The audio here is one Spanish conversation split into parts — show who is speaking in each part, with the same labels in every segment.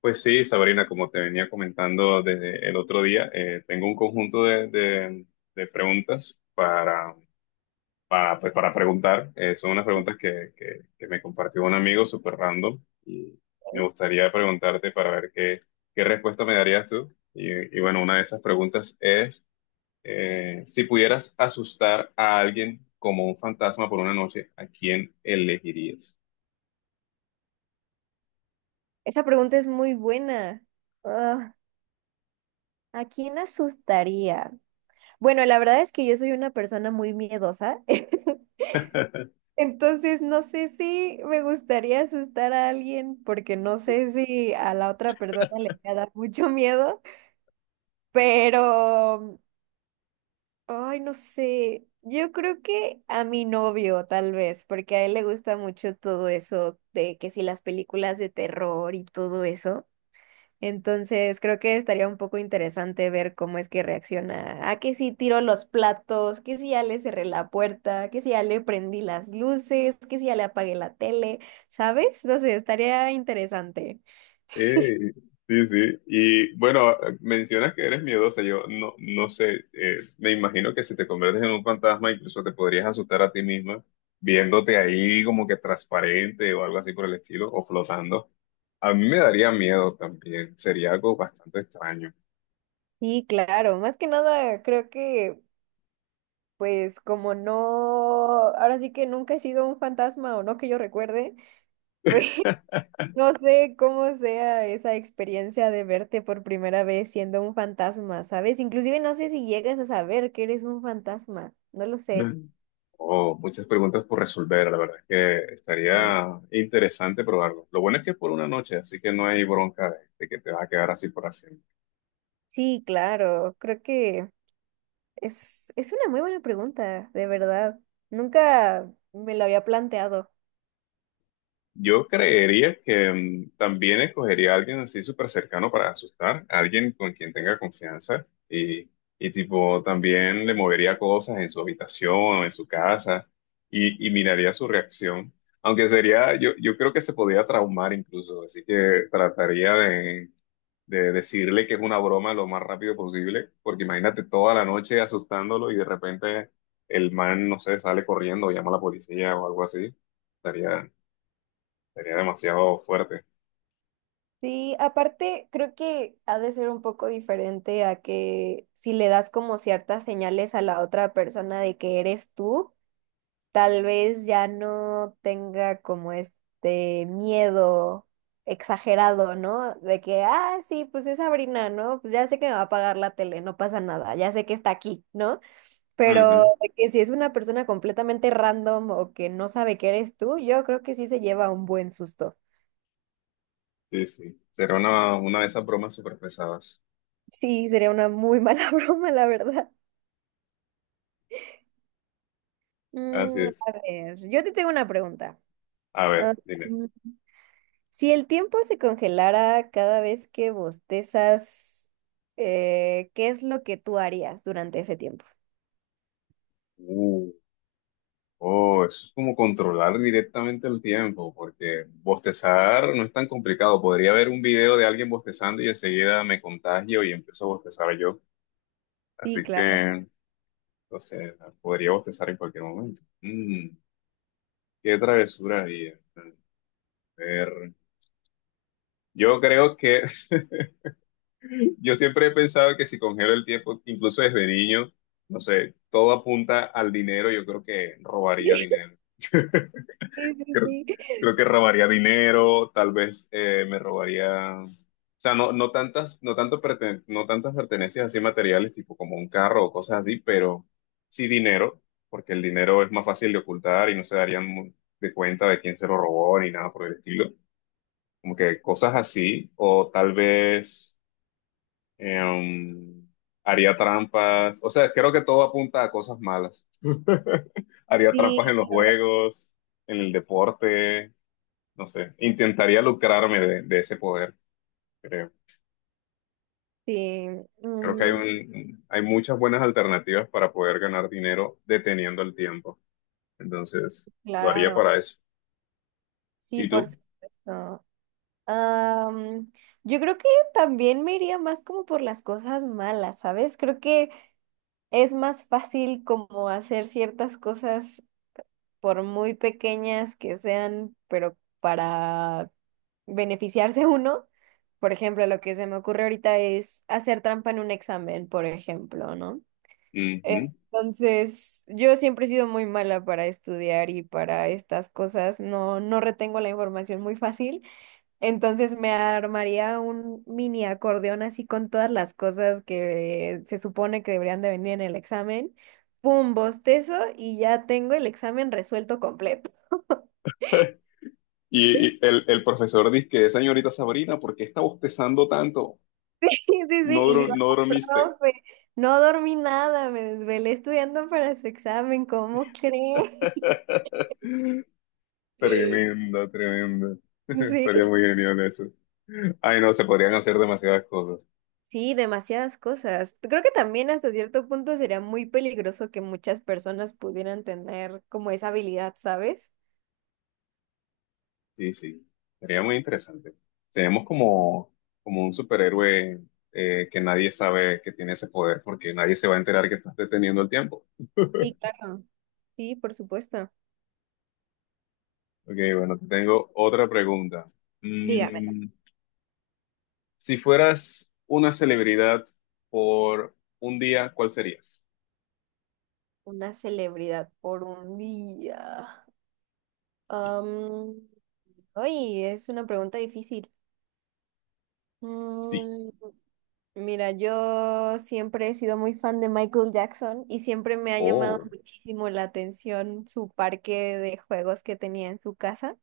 Speaker 1: Pues sí, Sabrina, como te venía comentando desde el otro día, tengo un conjunto de preguntas pues, para preguntar. Son unas preguntas que me compartió un amigo súper random y me gustaría preguntarte para ver qué respuesta me darías tú. Y bueno, una de esas preguntas es, si pudieras asustar a alguien como un fantasma por una noche, ¿a quién elegirías?
Speaker 2: Esa pregunta es muy buena. Ah, ¿a quién asustaría? Bueno, la verdad es que yo soy una persona muy miedosa, entonces no sé si me gustaría asustar a alguien porque no sé si a la otra persona le va a dar mucho miedo, pero, ay, no sé, yo creo que a mi novio tal vez, porque a él le gusta mucho todo eso de que si las películas de terror y todo eso. Entonces, creo que estaría un poco interesante ver cómo es que reacciona. A que si tiro los platos, que si ya le cerré la puerta, que si ya le prendí las luces, que si ya le apagué la tele, ¿sabes? No sé, estaría interesante.
Speaker 1: Eh, sí, sí. Y bueno, mencionas que eres miedosa. Yo no sé, me imagino que si te conviertes en un fantasma, incluso te podrías asustar a ti misma viéndote ahí como que transparente o algo así por el estilo, o flotando. A mí me daría miedo también. Sería algo bastante extraño.
Speaker 2: Sí, claro, más que nada, creo que, pues, como no, ahora sí que nunca he sido un fantasma o no que yo recuerde, pues. No sé cómo sea esa experiencia de verte por primera vez siendo un fantasma, ¿sabes? Inclusive no sé si llegas a saber que eres un fantasma, no lo sé.
Speaker 1: Mm. Oh, muchas preguntas por resolver. La verdad es que
Speaker 2: Eh,
Speaker 1: estaría interesante probarlo. Lo bueno es que es por una noche, así que no hay bronca de que te vas a quedar así por así.
Speaker 2: Sí, claro, creo que es una muy buena pregunta, de verdad. Nunca me lo había planteado.
Speaker 1: Yo creería que también escogería a alguien así súper cercano para asustar, a alguien con quien tenga confianza y tipo también le movería cosas en su habitación o en su casa y miraría su reacción. Aunque sería, yo creo que se podría traumar incluso, así que trataría de decirle que es una broma lo más rápido posible, porque imagínate toda la noche asustándolo y de repente el man, no sé, sale corriendo o llama a la policía o algo así. Estaría, sería demasiado fuerte.
Speaker 2: Sí, aparte creo que ha de ser un poco diferente a que si le das como ciertas señales a la otra persona de que eres tú. Tal vez ya no tenga como este miedo exagerado, ¿no? De que, ah, sí, pues es Sabrina, ¿no? Pues ya sé que me va a pagar la tele, no pasa nada, ya sé que está aquí, ¿no? Pero
Speaker 1: Ujú.
Speaker 2: de que si es una persona completamente random o que no sabe que eres tú, yo creo que sí se lleva un buen susto.
Speaker 1: Sí, sí. Será una de esas bromas súper pesadas.
Speaker 2: Sí, sería una muy mala broma, la verdad.
Speaker 1: Así es.
Speaker 2: A ver, yo te tengo una pregunta.
Speaker 1: A
Speaker 2: Ah,
Speaker 1: ver, dime.
Speaker 2: si el tiempo se congelara cada vez que bostezas, ¿qué es lo que tú harías durante ese tiempo?
Speaker 1: Uh, oh, eso es como controlar directamente el tiempo, porque bostezar no es tan complicado. Podría ver un video de alguien bostezando y enseguida me contagio y empiezo a bostezar yo.
Speaker 2: Sí,
Speaker 1: Así
Speaker 2: claro.
Speaker 1: que, no sé, podría bostezar en cualquier momento. Mm, ¿qué travesura haría? A ver, yo creo que yo siempre he pensado que si congelo el tiempo, incluso desde niño, no sé, todo apunta al dinero, yo creo que robaría dinero.
Speaker 2: Sí, sí,
Speaker 1: Creo,
Speaker 2: sí.
Speaker 1: creo que robaría dinero, tal vez me robaría, o sea, no tantas, no tanto no tantas pertenencias así materiales, tipo como un carro o cosas así, pero sí dinero, porque el dinero es más fácil de ocultar y no se darían de cuenta de quién se lo robó ni nada por el estilo. Como que cosas así, o tal vez Em, haría trampas. O sea, creo que todo apunta a cosas malas. Haría trampas
Speaker 2: Sí,
Speaker 1: en los
Speaker 2: la verdad,
Speaker 1: juegos, en el deporte, no sé. Intentaría lucrarme de ese poder, creo.
Speaker 2: sí.
Speaker 1: Creo que hay
Speaker 2: Mm,
Speaker 1: hay muchas buenas alternativas para poder ganar dinero deteniendo el tiempo. Entonces, lo haría
Speaker 2: claro.
Speaker 1: para eso.
Speaker 2: Sí,
Speaker 1: ¿Y
Speaker 2: por
Speaker 1: tú?
Speaker 2: supuesto. Am, yo creo que también me iría más como por las cosas malas, ¿sabes? Creo que es más fácil como hacer ciertas cosas por muy pequeñas que sean, pero para beneficiarse uno, por ejemplo, lo que se me ocurre ahorita es hacer trampa en un examen, por ejemplo, ¿no?
Speaker 1: Ujú.
Speaker 2: Entonces, yo siempre he sido muy mala para estudiar y para estas cosas, no, no retengo la información muy fácil, entonces me armaría un mini acordeón así con todas las cosas que se supone que deberían de venir en el examen, pum, bostezo y ya tengo el examen resuelto completo.
Speaker 1: Y el profesor dice que, señorita Sabrina, ¿por qué está bostezando tanto?
Speaker 2: Sí, sí,
Speaker 1: No,
Speaker 2: sí, y yo,
Speaker 1: no dormiste.
Speaker 2: profe, no dormí nada, me desvelé estudiando para su examen, ¿cómo cree?
Speaker 1: Tremenda, tremenda. Estaría muy
Speaker 2: Sí.
Speaker 1: genial eso. Ay, no, se podrían hacer demasiadas cosas.
Speaker 2: Sí, demasiadas cosas. Creo que también hasta cierto punto sería muy peligroso que muchas personas pudieran tener como esa habilidad, ¿sabes?
Speaker 1: Sí, sí. Sería muy interesante. Seríamos como, como un superhéroe que nadie sabe que tiene ese poder porque nadie se va a enterar que estás deteniendo el tiempo.
Speaker 2: Sí, claro. Sí, por supuesto.
Speaker 1: Ok, bueno, te tengo otra pregunta.
Speaker 2: Dígamelo.
Speaker 1: Mm, si fueras una celebridad por un día, ¿cuál serías?
Speaker 2: Una celebridad por un día. Am, Ay, es una pregunta difícil.
Speaker 1: Sí.
Speaker 2: Mm, Mira, yo siempre he sido muy fan de Michael Jackson y siempre me ha llamado
Speaker 1: Oh,
Speaker 2: muchísimo la atención su parque de juegos que tenía en su casa.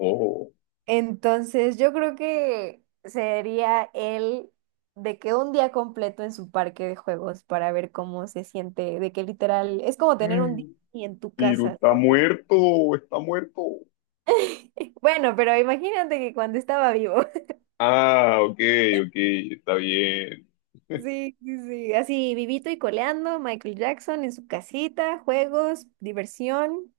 Speaker 1: oh.
Speaker 2: Entonces, yo creo que sería él, de que un día completo en su parque de juegos para ver cómo se siente, de que literal es como tener un día en tu
Speaker 1: Piru
Speaker 2: casa,
Speaker 1: está
Speaker 2: ¿sabes?
Speaker 1: muerto, está muerto.
Speaker 2: Bueno, pero imagínate que cuando estaba vivo.
Speaker 1: Ah, ok, ok, está bien.
Speaker 2: Sí, sí, sí, así vivito y coleando, Michael Jackson en su casita, juegos, diversión.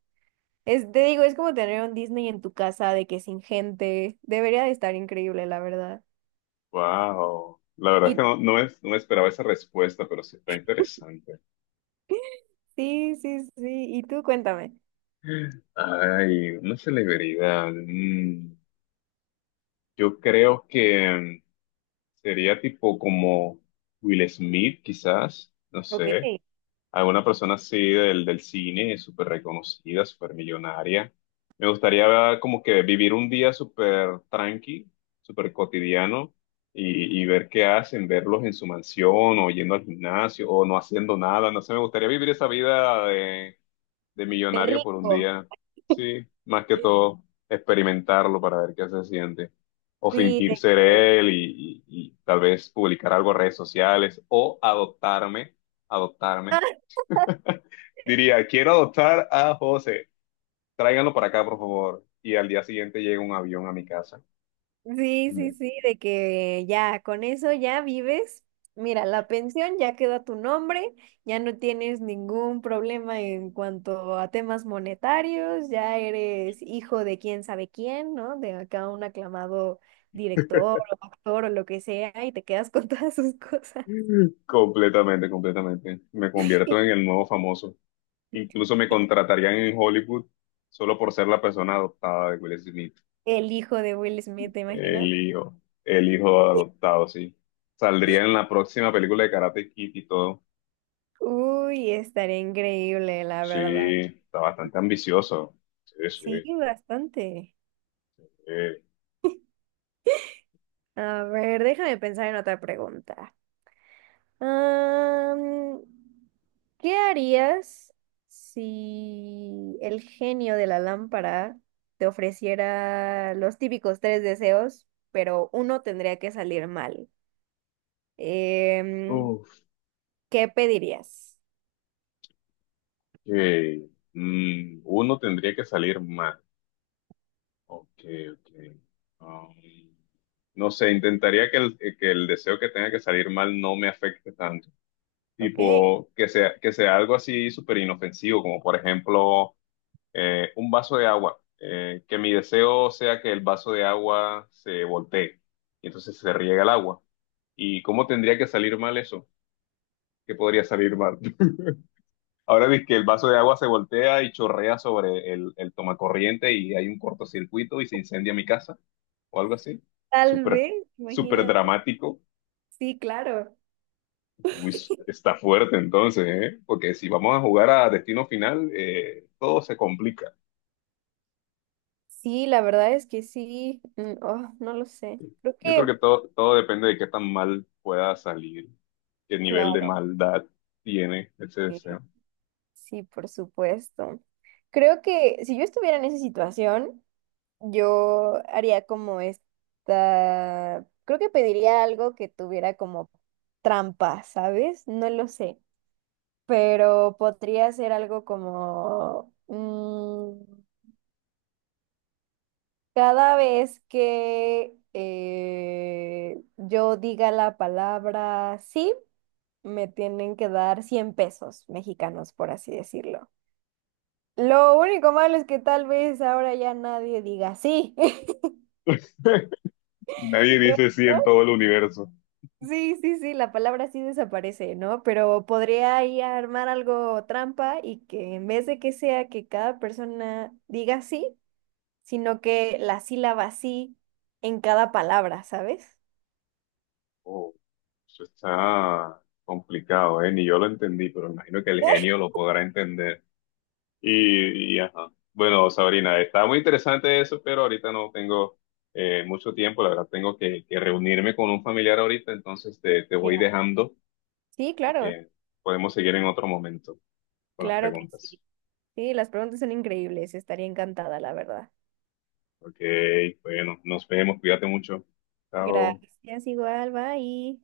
Speaker 2: Es, te digo, es como tener un Disney en tu casa de que sin gente. Debería de estar increíble, la verdad.
Speaker 1: Wow. La verdad es
Speaker 2: Y
Speaker 1: que no me esperaba esa respuesta, pero sí está interesante.
Speaker 2: sí, sí, sí. Y tú cuéntame.
Speaker 1: Ay, una celebridad. Mm, yo creo que mm, sería tipo como Will Smith, quizás. No
Speaker 2: Ok.
Speaker 1: sé. Alguna persona así del cine, súper reconocida, súper millonaria. Me gustaría como que vivir un día súper tranqui, súper cotidiano y ver qué hacen, verlos en su mansión o yendo al gimnasio o no haciendo nada. No sé, me gustaría vivir esa vida de
Speaker 2: De
Speaker 1: millonario por un
Speaker 2: rico.
Speaker 1: día. Sí, más que todo, experimentarlo para ver qué se siente. O
Speaker 2: Sí,
Speaker 1: fingir
Speaker 2: de
Speaker 1: ser
Speaker 2: que.
Speaker 1: él y tal vez publicar algo en redes sociales o adoptarme adoptarme diría, quiero adoptar a José, tráiganlo para acá, por favor. Y al día siguiente llega un avión a mi casa.
Speaker 2: Sí, sí,
Speaker 1: Mm.
Speaker 2: sí, de que ya con eso ya vives. Mira, la pensión ya quedó a tu nombre, ya no tienes ningún problema en cuanto a temas monetarios, ya eres hijo de quién sabe quién, ¿no? De acá un aclamado director o actor o lo que sea, y te quedas con todas sus cosas.
Speaker 1: Completamente, completamente. Me convierto en el nuevo famoso. Incluso me contratarían en Hollywood solo por ser la persona adoptada de Will Smith.
Speaker 2: El hijo de Will Smith, ¿te imaginas?
Speaker 1: El hijo adoptado, sí. Saldría en la próxima película de Karate Kid y todo.
Speaker 2: Uy, estaría increíble, la verdad.
Speaker 1: Sí, está bastante ambicioso. Sí, sí.
Speaker 2: Sí, bastante.
Speaker 1: Sí.
Speaker 2: A ver, déjame pensar en otra pregunta. Am, ¿Qué harías si el genio de la lámpara te ofreciera los típicos tres deseos, pero uno tendría que salir mal? Em,
Speaker 1: Uf,
Speaker 2: ¿Qué pedirías?
Speaker 1: ok. Mm, uno tendría que salir mal. Ok, ok. Um, no sé, intentaría que el deseo que tenga que salir mal no me afecte tanto.
Speaker 2: Ok,
Speaker 1: Tipo, que sea algo así súper inofensivo, como por ejemplo un vaso de agua. Que mi deseo sea que el vaso de agua se voltee y entonces se riega el agua. ¿Y cómo tendría que salir mal eso? ¿Qué podría salir mal? Ahora ves que el vaso de agua se voltea y chorrea sobre el tomacorriente y hay un cortocircuito y se incendia mi casa o algo así.
Speaker 2: tal
Speaker 1: Súper,
Speaker 2: vez,
Speaker 1: súper
Speaker 2: imagínate.
Speaker 1: dramático.
Speaker 2: Sí, claro.
Speaker 1: Uy, está fuerte entonces, ¿eh? Porque si vamos a jugar a destino final, todo se complica.
Speaker 2: Sí, la verdad es que sí. Oh, no lo sé. Creo
Speaker 1: Yo creo
Speaker 2: que,
Speaker 1: que todo, todo depende de qué tan mal pueda salir, qué nivel de
Speaker 2: claro,
Speaker 1: maldad tiene ese deseo.
Speaker 2: sí, por supuesto. Creo que si yo estuviera en esa situación, yo haría como esta, creo que pediría algo que tuviera como trampa, ¿sabes? No lo sé, pero podría ser algo como cada vez que yo diga la palabra sí, me tienen que dar 100 pesos mexicanos, por así decirlo. Lo único malo es que tal vez ahora ya nadie diga sí.
Speaker 1: Nadie
Speaker 2: ¿Te
Speaker 1: dice sí en todo el universo.
Speaker 2: Sí, sí, sí, la palabra sí desaparece, ¿no? Pero podría ahí armar algo trampa y que en vez de que sea que cada persona diga sí, sino que la sílaba sí en cada palabra, ¿sabes?
Speaker 1: Oh. Eso está complicado, ¿eh? Ni yo lo entendí, pero imagino que el genio lo podrá entender. Y, ajá. Bueno, Sabrina, está muy interesante eso, pero ahorita no tengo mucho tiempo. La verdad, tengo que reunirme con un familiar ahorita, entonces te
Speaker 2: Ya.
Speaker 1: voy dejando.
Speaker 2: Sí,
Speaker 1: Así
Speaker 2: claro,
Speaker 1: que podemos seguir en otro momento con las
Speaker 2: claro que
Speaker 1: preguntas.
Speaker 2: sí. Sí, las preguntas son increíbles, estaría encantada, la verdad.
Speaker 1: Ok, bueno, nos vemos. Cuídate mucho. Chao.
Speaker 2: Gracias, igual, bye.